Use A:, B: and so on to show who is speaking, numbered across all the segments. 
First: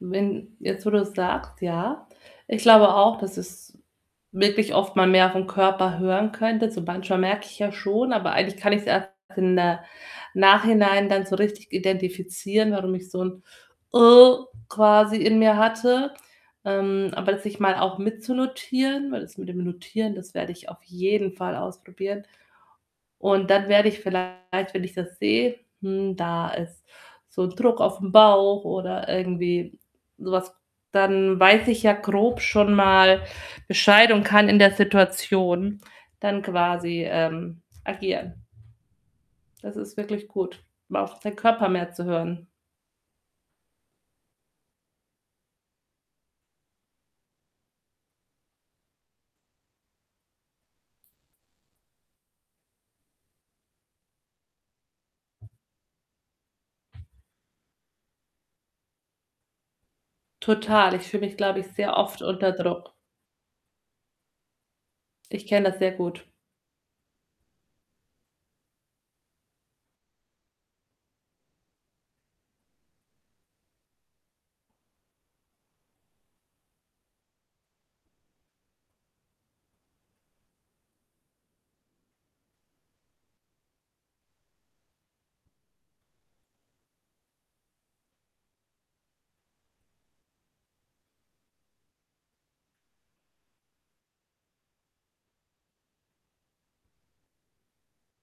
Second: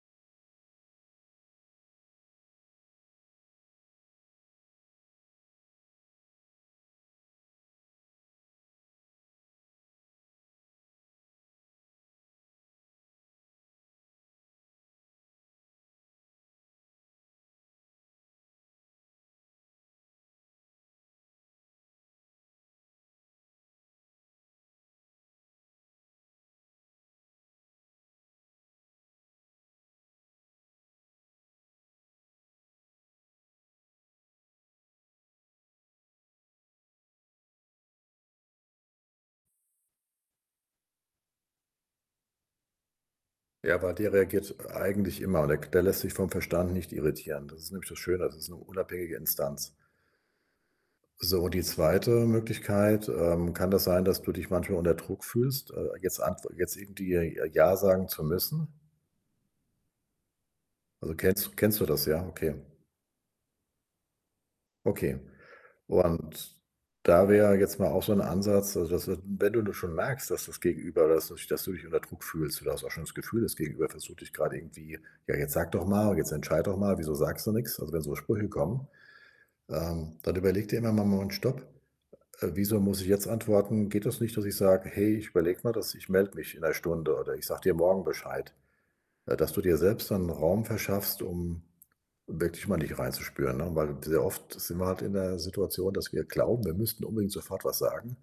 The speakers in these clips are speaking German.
A: Wenn jetzt, wo du's sagst, ja. Ich glaube auch, dass es wirklich oft mal mehr auf 'n Körper hören könnte. So manchmal merke ich ja schon, aber eigentlich kann ich's erst in der Nachhinein dann so richtig identifizieren, warum ich so 'n quasi in mir hatte. Ähm, aber das sich mal auch mitzunotieren, weil das mit dem Notieren, das werde ich auf jeden Fall ausprobieren. Und dann werde ich vielleicht, wenn ich das sehe: „Hm, da ist so 'n Druck aufm Bauch,“ oder irgendwie so was, dann weiß ich ja grob schon mal Bescheid und kann in der Situation dann quasi, ähm, agieren. Das ist wirklich gut, mal auf seinen Körper mehr zu hören.
B: Ja, aber der reagiert eigentlich immer und k der lässt sich vom Verstand nicht irritieren. Das ist nämlich das Schöne, das ist 'ne unabhängige Instanz. So, die 2. Möglichkeit, ähm, kann das sein, dass du dich manchmal unter Druck fühlst? Äh, jetzt ant jetzt irgendwie i ja sagen zu müssen?
A: Total. Ich
B: Also,
A: fühle mich,
B: kennst
A: glaube ich,
B: kennst du
A: sehr
B: das?
A: oft
B: Ja?
A: unter
B: Okay.
A: Druck.
B: Okay.
A: Ich kenne das sehr gut.
B: Und da wär jetzt mal auch so 'n Ansatz, also, dass wenn wenn du du schon merkst, dass das Gegenüber [unintelligible] dass du dich unter Druck fühlst, und du hast auch schon das Gefühl, das Gegenüber versucht dich grade irgendwie: „Ja, jetzt sage doch mal, jetzt entscheide doch mal, wieso sagst du nix?“, also, wenn so Sprüche kommen, ähm, dann überlege dir immer mach mal 'n Stopp, äh: „Wieso muss ich jetzt antworten?“ Geht das nicht, dass ich sage: „Hey, ich überlege mir das, ich melde mich in 1 Stunde oder ich sage dir morgen Bescheid.“ Äh, dass du dir selbst dann 'n Raum verschaffst, um wirklich mal in dich reinzuspüren, ne? Weil sehr oft sind wir halt in der Situation, dass wir glauben, wir müssten unbedingt sofort was sagen,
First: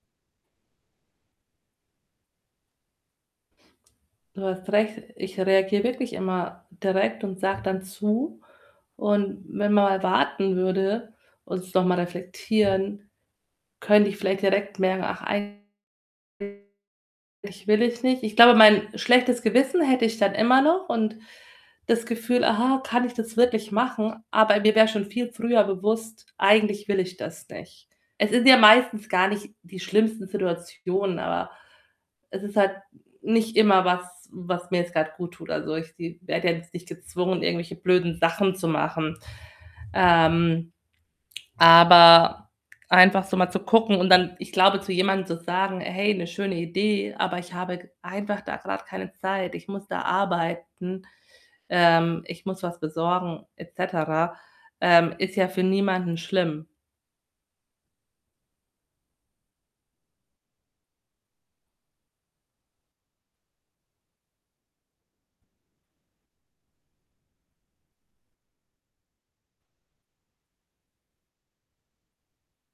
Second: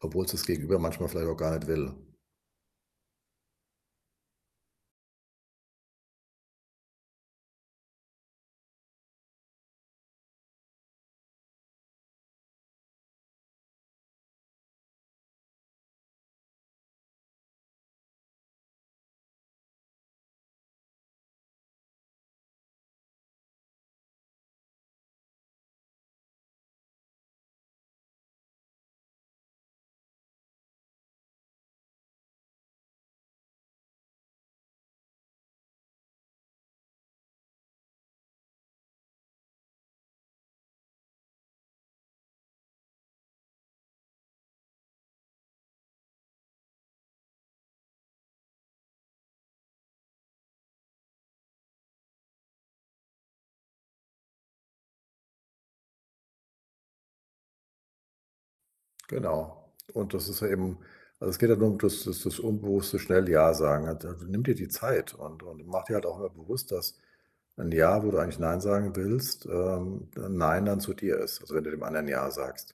B: obwohl‘s das Gegenüber manchmal vielleicht auch gar nicht will.
A: Du hast recht, ich reagiere wirklich immer direkt und sage dann zu. Und wenn mal warten würde und es noch mal reflektieren, könnte ich vielleicht direkt merken: „Ach, eigentlich [unintelligible] will ich nicht.“ Ich glaube, mein schlechtes Gewissen hätte ich dann immer noch und das Gefühl: „Aha, kann ich das wirklich machen?“, aber mir wär schon viel früher bewusst: „Eigentlich will ich das nicht.“ Es sind ja meistens gar nicht die schlimmsten Situationen, aber es ist halt nicht immer was was mir jetzt grad guttut. Also, ich se werde ja jetzt nicht gezwungen, irgendwelche blöden Sachen zu machen. Ähm, aber einfach so mal zu gucken und dann ich glaube, zu jemandem zu sagen: „Hey, 'ne schöne Idee, aber ich habe g einfach da grad keine Zeit. Ich muss da arbeiten. Ähm, ich muss was besorgen,“ et cetera, ähm, ist ja für niemanden schlimm.
B: Genau. Und das ist ja eben also, es geht halt nur um das das das unbewusste schnell „Ja“ sagen. Al also, nimm dir die Zeit und und mache dir halt auch mal bewusst, dass ein „Ja“, wo du eigentlich „Nein“ sagen willst, ähm, 'n „Nein“ dann zu dir ist, also, wenn du dem anderen „Ja“ sagst.